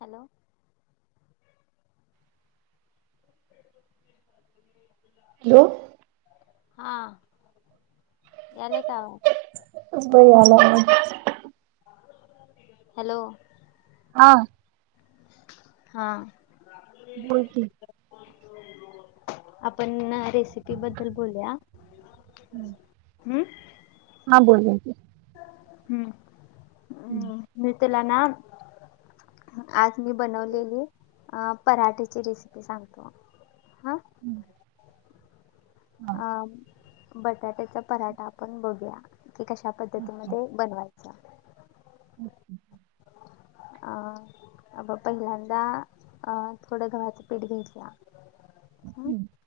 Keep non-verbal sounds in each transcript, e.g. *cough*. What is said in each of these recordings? Hello. Hello हा, यालय काय आवाज? यालय आवाज *inaudible* हॅलो हा हा बोल की आपण ना रेसि पी बद्दल बोलुया. हम्मं हां बोलु या की, हम्म हूं हम्म मी तूला ना आज मी बनवलेली अ पराठेची रेसिपी सांगतो. हा हूं आ बटाट्याचा पराठा आपण बघूया, ते कशा पद्धतीमध्ये बनवायचा. *unintelligible* आ अग पहिल्यांदा अं थोडं गव्हाचं पीठ घेयचा *unintelligible*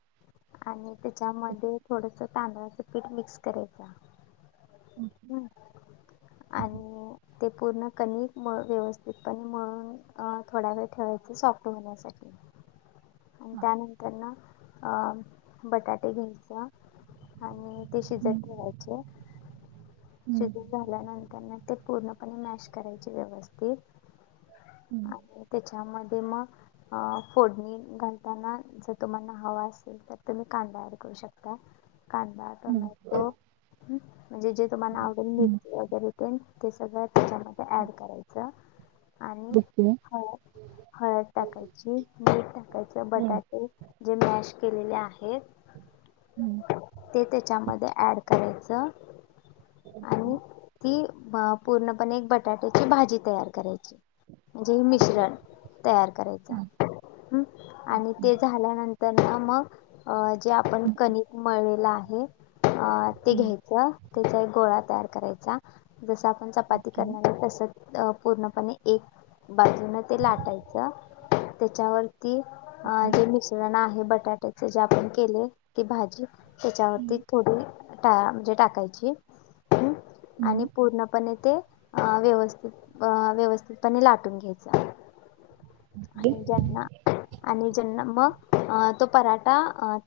आणि त्याच्यामध्ये थोडस तांदळाचं पीठ मिक्स करायचा हम् आणि ते पूर्ण कणिक मळ व्यवस्थितपणे मळून अ थोडा वेळ ठेवायचे सॉफ्ट होण्यासाठी आणि त्यानंतर ना अ बटाटे घ्यायचा आणि ते शिजत ठेवायचे. शिजूण झाल्यानंतर म ते पूर्णपणे मॅश करायचे व्यवस्थित हम्म आणि त्याच्यामध्ये मग अ फोडणी घालताना जर तुम्हाना हवा असेल तर तुम्ही कांदा ऍड करू शकता. कांदा टोमॅटो म्हणजे जे तुम्हाला आवडेल *unintelligible* ते सगळं त्याच्यामध्ये ऍड करायचं. आणि हळद, हळद टाकायची, मीठ टाकायच, बटाट टे जे मॅश केलेले आहेत. हम्म ते त्याच्यामध्ये ऍड करायचं. आणि ती म पूर्णपणे एक बटाट्याची भाजी तयार करायची. म्हणजे हे मिश्रण तयार करायचा. हम्म आणि ते झाल्यानंतर ना म अ जे आपण कणिक मळलेलं आहे. अ ते घ्यायचं. त्याचा एक गोळा तयार करायचा. जसं आपण चपाती करणारये तस अ पूर्णपणे एक बाजून ते लाटायचं. त्याच्यावरती अ जे मिश्रण आहे. बटाट्याचे जे आपण केले. ती भाजी त्याच्यावरती थोडी टा म्हणजे टाकायची हं आणि पूर्णपणे ते अ व्यवस्थित अ व्यवस्थितपणे लाटून घ्यायचं. आणि ज्यांना आणि ज्यांना म तो पराठा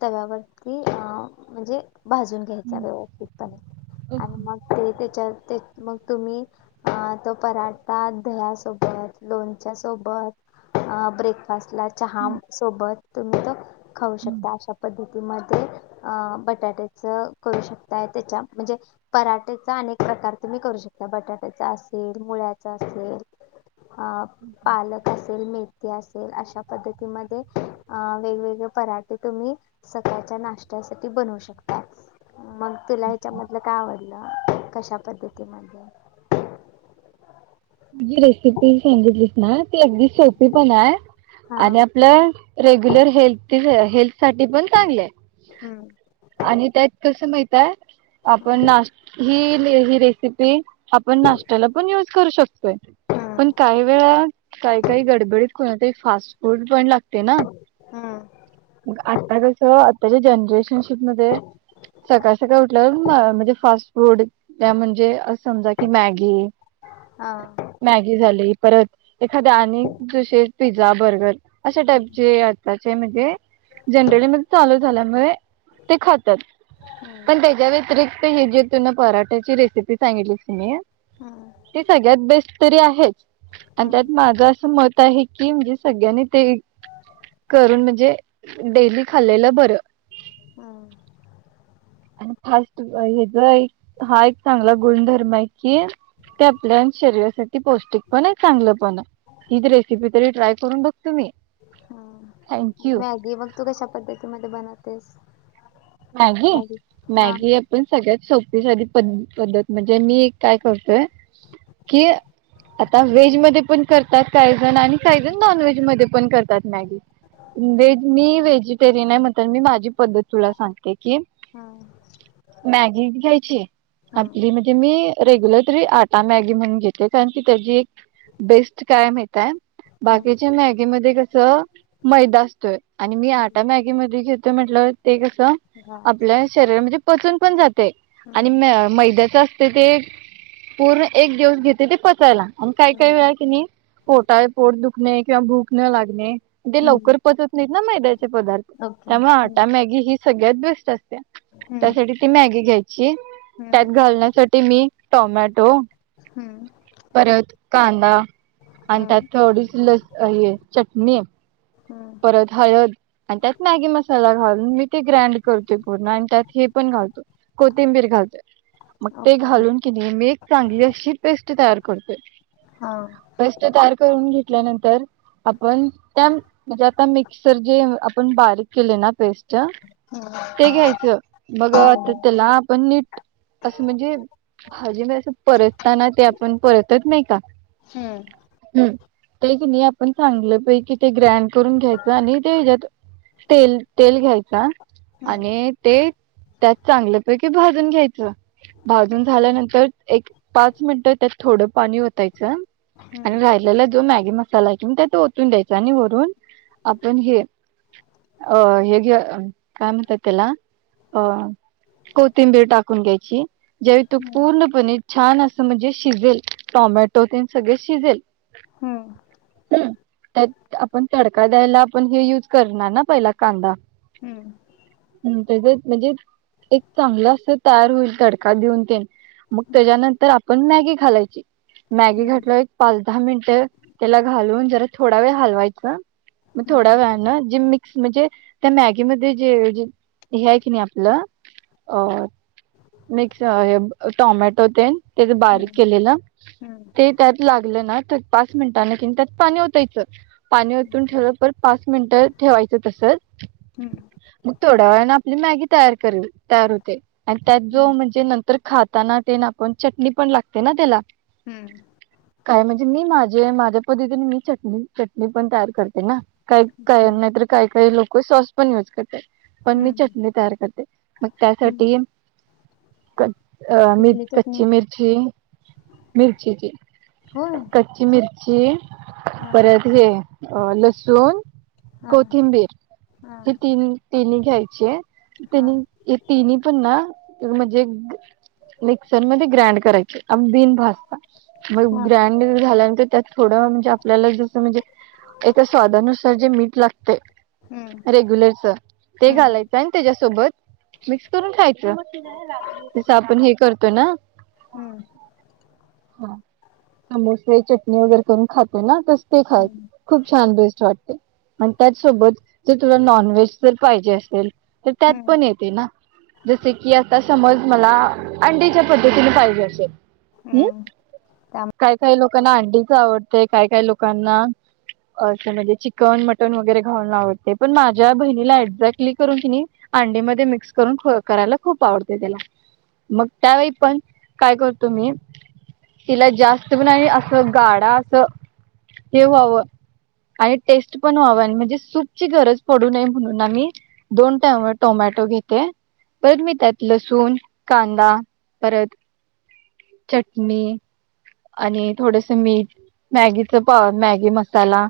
तव्यावरती अ म्हणजे भाजून घ्यायचा व्यवथितपणे आणि मग ते त्याच्यावरती मग तुम्ही हा तो पराठा दह्या सोबत, लोणच्या सोबत अ ब्रेकफास्टला चहा सोबत तुम्ही तो खाऊ शकता. अशा पद्धतीमध्ये बटाट्याचं करू शकता आहे त्याच्या म्हणजे. पराटेचा अनेक प्रकार तुम्ही करू शकता बटाट्याचा असेल मुळ्याचा असेल. अ पालक असेल मेथी असेल अशा. पद्धतीमध्ये अ वेगवेगळे पराठे तुम्ही. सकाळच्या नाश्त्यासाठी बनवू शकता. मग तुला ह्याच्यामधलं काय आवडलं कशा पद्धतीमध्ये. जी रेसिपी सांगितलीस ना ती अगदी सोपी पण आहे, हा आणि आपलं. रेग्युलर हेल्थ हेल्थ साठी पण चांगलय. हम्म आणि त्यात कसं माहितय आपण नाश. ही ही रेसिपी आपण नाशत्याला पण युज करू शकतो. पण काही वेळा काही काही गडबडीत कोणात फास्ट फूड प लागत. हम्म. मग आता कसं आताच्या जनरेशन. म सकाळ सकाळ उठल्यावर म्हणजे फास्ट फूड. त्या म्हणजे अस समजा कि मॅगी. हा मॅगी झाली परत एखाद्या अने जुसे पिझ्झा बर्गर अशा टाईपचे. त्याचे म्हणजे. जनरली मग चालू झाल्यामुळे ते खातात हम्म पण त्याच्या व्यतिरिक्त हे जे. तुन पराठ्याची रेसिपी सांगितलीस कणी. हा. ते सगळ्यात बेस्ट तरी आहेच आणि हम्म त्यात माझं असं मत आहे. की म्हणजे सगळ्यांनी ते करून म्हणजे डेली खाल्लेलं बरं. हा. आणि फास्ट हचा एक हा एक चांगला गुणधर्म आहे की. ते आपल्या शरीरासाठी पौष्टिक पण आहे चांगलं पण आहे ही रेसिपी तरी ट्राय करून ब. तुम्ही. हा आणि थँक्यू मॅगी मग तू कशा पद्धतीमध्ये बनवतेस. Maggi Maggi. पण सगळ्यात सोपीशाली प पद्धत म्हणजे मी काय करतोय. कि आता व्हेज मध्ये पण कर. काही जण आणि काही हम्म जण नॉन व्हेज मध्ये पण करतात मॅगी व्हेज मी व्हेज- टेरिन आहे म्हनतर मी माझी पद्धत. कि हम्म मॅगी घ्यायची हम्म आपली म. मी रेग्युलर तरी आटा मॅगी म्हणून घेते कारण की त्याची एक. बेस्ट काय माहिताय हम्म बाकीचे मॅगी. मध्ये कस मैदा असतोय आणि मी आटा मॅगी म घेतो म्हटलं ते कसं. घात. आपल्या शरीरामध्ये पचन पण जाते हम्म आणि म मैद्याच- ते ते पूर्ण एक दिवस घेते ते पचायला आणि काय काय हम्म वेळा कि नाही. पोटा पोट दुखणे किंवा भूक न लागणे ते हम्म लवकर पचत नाहीत ना मैद्या- पदार्थ ओके त्यामुळे हम्म आटा मॅगी ही सगळ्यात बेस्ट असते. हम्म त्यासाठी ती मॅगी घ्यायची हम्म त्यात घालण्यासाठी- ते मी टोमॅटो हम्म परत कांदा. आणि त्यात हम्म थोडीच लस चटणी हम्म परत हळद- आणि त्यात मॅगी मसाला घालून मी ते ग्रँंड करतोय पूर्ण आणि त्यात हे पण घालतो. कोथिंबीर घालतोय. मग ते ओके घालून की नेहमी एक चांगली अशी पेस्ट तयार करते. हा. पेस्ट तयार करून घेतल्यानंतर आपण त्या म्हणजे आता मिक्सर ज ते आपण बारीक केले ना पेस्ट हम्म ते घ्यायच मग आता त्याला आपण नीट अस म्हणजे भाजी म अस परतताना ते आपण परतत नाही का- हम्म. ह ते कि नाही आपण चांगल पैकी ते ग्रँड करून घ्यायच आणि ते याच्यात तेल -तेल घ्यायच हम्म आणि ते त्यात चांगल्या पैकी भाजून घ्यायच. भाजून ओके झाल्यानंतर- एक पाच मिनिट त्यात थोड पाणी ओतायच आणि हम्म राहिलेला जो मॅगी मस्. झाला कि तो त्यात ओतून द्यायचा आणि वरून आपण हे अ ह हेग काय म्हणतात त्याला अ कोथिंबीर टाकून घ्यायची ज्यावेळी तू हम्म पूर्णपणे छान अस म्हणजे शिजेल टोमॅटो ते सगळे शिजेल. हम्. त्यात आपण तडका द्यायला आपण हे युज करणार ना पहिला कांदा हम्म. हम् त्याच म्हणजे एक चांगल अस तयार होईल तडका देऊन ते मग त्याच्यानंतर आपण मॅगी घालायची. मॅगी हम्म घातल पाच दहा मिनिट त्याला घालून जरा थोडा वेळ हलवायच. मग थोडा वेळ्याने जिम मिक्स म्हणजे त्या मॅगी मध्ये जे जे हे आहे की नाही आपल अ मिक्स टमॅटो ते ते बारीक हम्म केलेल. हम्म हम्म ते त्यात लागल ना तर पाच मिनटांने किन त्यात पाणी ओतायच. उलटून ठेवल परत पाच मिनिट ठेवायच तसच मग थोड्या वेळने आपली मॅगी तयार कर तयार होते. आणि त्यात जो हम्म म्हणजे नंतर खाताना ते ना आपण चटणी पण लागते ना त्याला. हम्म हम्म हम्म काय म्हणजे मी माझे माझ्या पध्दतीने मी चटणी चटणी पण तयार- ते ना काही ओके काय नाहीतर काही काही लोक सॉस पण युज करतात. पण मी हम्म चटणी तयार करते मग हम्म त्यासाठी कच अ मि कुठली चटणी कच्ची मिर्चीी मिर्चीीची होय क ची मिरची हां परत हे लसूण. हां कोथिंबीर हां हे तीन - तिनी घ्यायचे हां आणि तिनी तीनी ची ना म्हणजे मिक्सर मध्ये ग्रांड करायचे भाजता मग हां ग्रँड झाल्यानंतर त्यात थोड म्हणजे आपल्याला जस म्हणजे *inaudible* याच्या स्वादानुसार जे मीठ लागते हम्म रेग्युलरच ते हम्म घालायच आणि ना त्याच्यासोबत मिक्स करून खायच तस आपण हे करतो ना. हम्म हा समोसे चटणी वगैरे करून खातो ना तस ते खायच. हम्म खूप छान बेस्ट वाटते आणि त्याचसोबत जर तुला नॉन व्हेज जर पाहिजे असेल तर त्यात पण हम्म येते ना. जसे की आता समज मला अंडीच्या पद्धतीने पाहिजे असेल हम् हम्म त्या काय काय लोकांना अंडीच आवडतंय काय काय लोकांना असं म्हणजे चिकन, मटन वगैरे घालून आवडतय, पण माझ्या बहिणीला एक्झॅक्टली करून कीनी अंडीमध्ये मिक्स करून करायला खूप आवडते त्याला. मग त्यावेळी पण काय करतो मी तीला जास्त बी नाही असं गाडा असं हे व्हावं आणि टेस्ट पण व्हाव, आणि म्हणजे सूपची गरज पडू नये म्हणून आम्ही दोन टाम- टोमॅटो घेते परत मी त्यात लसूण, कांदा, परत चटणी आणि थोडस मीठ, मॅगीच पा मॅगी मसाला